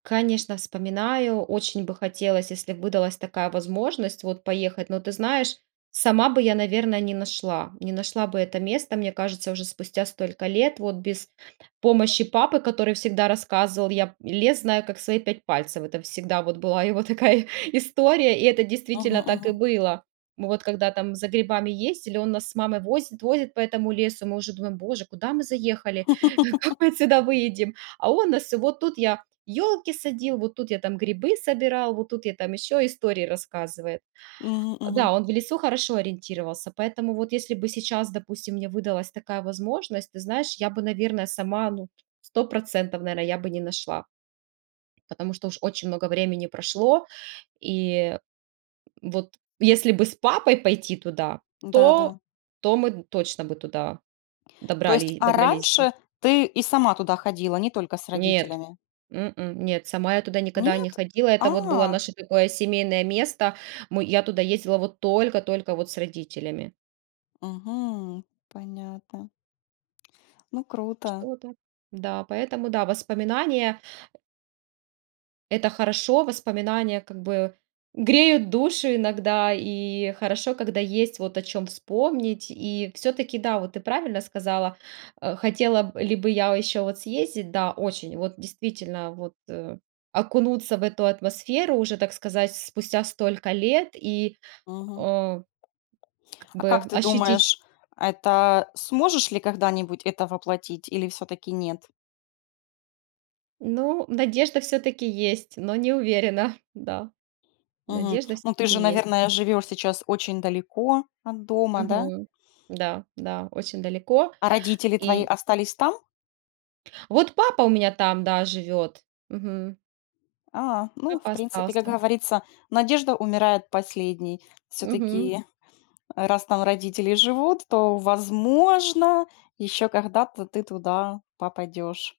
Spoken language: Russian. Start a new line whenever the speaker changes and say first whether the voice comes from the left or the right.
right: Конечно, вспоминаю. Очень бы хотелось, если б выдалась такая возможность вот поехать. Но ты знаешь, сама бы я, наверно, не нашла. Не нашла бы это место, мне кажется, уже спустя столько лет. Вот без помощи папы, который всегда рассказывал: "Я лес, знаю, как свои пять пальцев". Это всегда вот была его такая история и это действительно
left: Ага.
right: так и
left: Ага.
right: было. Вот когда там за грибами ездили, он нас с мамой возит, возит по этому лесу. Мы уже думаем: "Боже, куда мы заехали? Как мы отсюда выйдем?" А он нас всё: "Вот тут я ёлки садил, вот тут я там грибы собирал, вот тут я там"- ещё истории рассказывает.
left: Мгм,
right: Э,
left: мгм.
right: да, он в лесу хорошо ориентировался, поэтому, вот если бы сейчас, допустим, мне выдалась такая возможность, ты знаешь, я бы, наверно, сама, ну, 100 %, наверно, я бы не нашла. Потому что уж очень много времени прошло. И вот если бы с папой пойти туда,
left: Да, да.
right: то то мы точно бы туда
left: То есть,
right: добрали
left: а
right: добрались бы.
left: раньше ты и сама туда ходила, не только с
right: Нет,
left: родителями?
right: м-м, нет, сама я туда никогда не
left: Нет?
right: ходила. Это вот было
left: А.
right: наше такое семейное место. М, я туда ездила вот только-только вот с родителями.
left: Мгм. Понятно. Ну круто.
right: Что-то. Да, поэтому, да, воспоминания это хорошо, воспоминания как бы греют душу иногда и хорошо, когда есть вот о чём вспомнить и всё-таки, да, вот ты правильно сказала, э, хотела б ли бы я ещё вот съездить, да, очень вот действительно, вот, э, окунуться в эту атмосферу, уже, так сказать, спустя столько лет и,
left: Мгм.
right: о, как
left: А как
right: бы
left: ты
right: ощутить.
left: думаешь, это сможешь ли когда-нибудь это воплотить или всё-таки нет?
right: Ну, надежда всё-таки есть, но не уверена, да,
left: Мгм.
right: надежда
left: Ну ты
right: всё-таки
left: же,
right: есть.
left: наверное, живёшь сейчас очень далеко от дома, да?
right: Мгм. Да, да, очень далеко
left: А родители твои
right: и
left: остались там?
right: Вот папа у меня там, да, живёт. Мгм.
left: А, ну, в
right: Папа
left: принципе, как
right: остался.
left: говорится, надежда умирает последней.
right: Мгм.
left: Всё-таки, раз там родители живут, то, возможно, ещё когда-то ты туда попадёшь.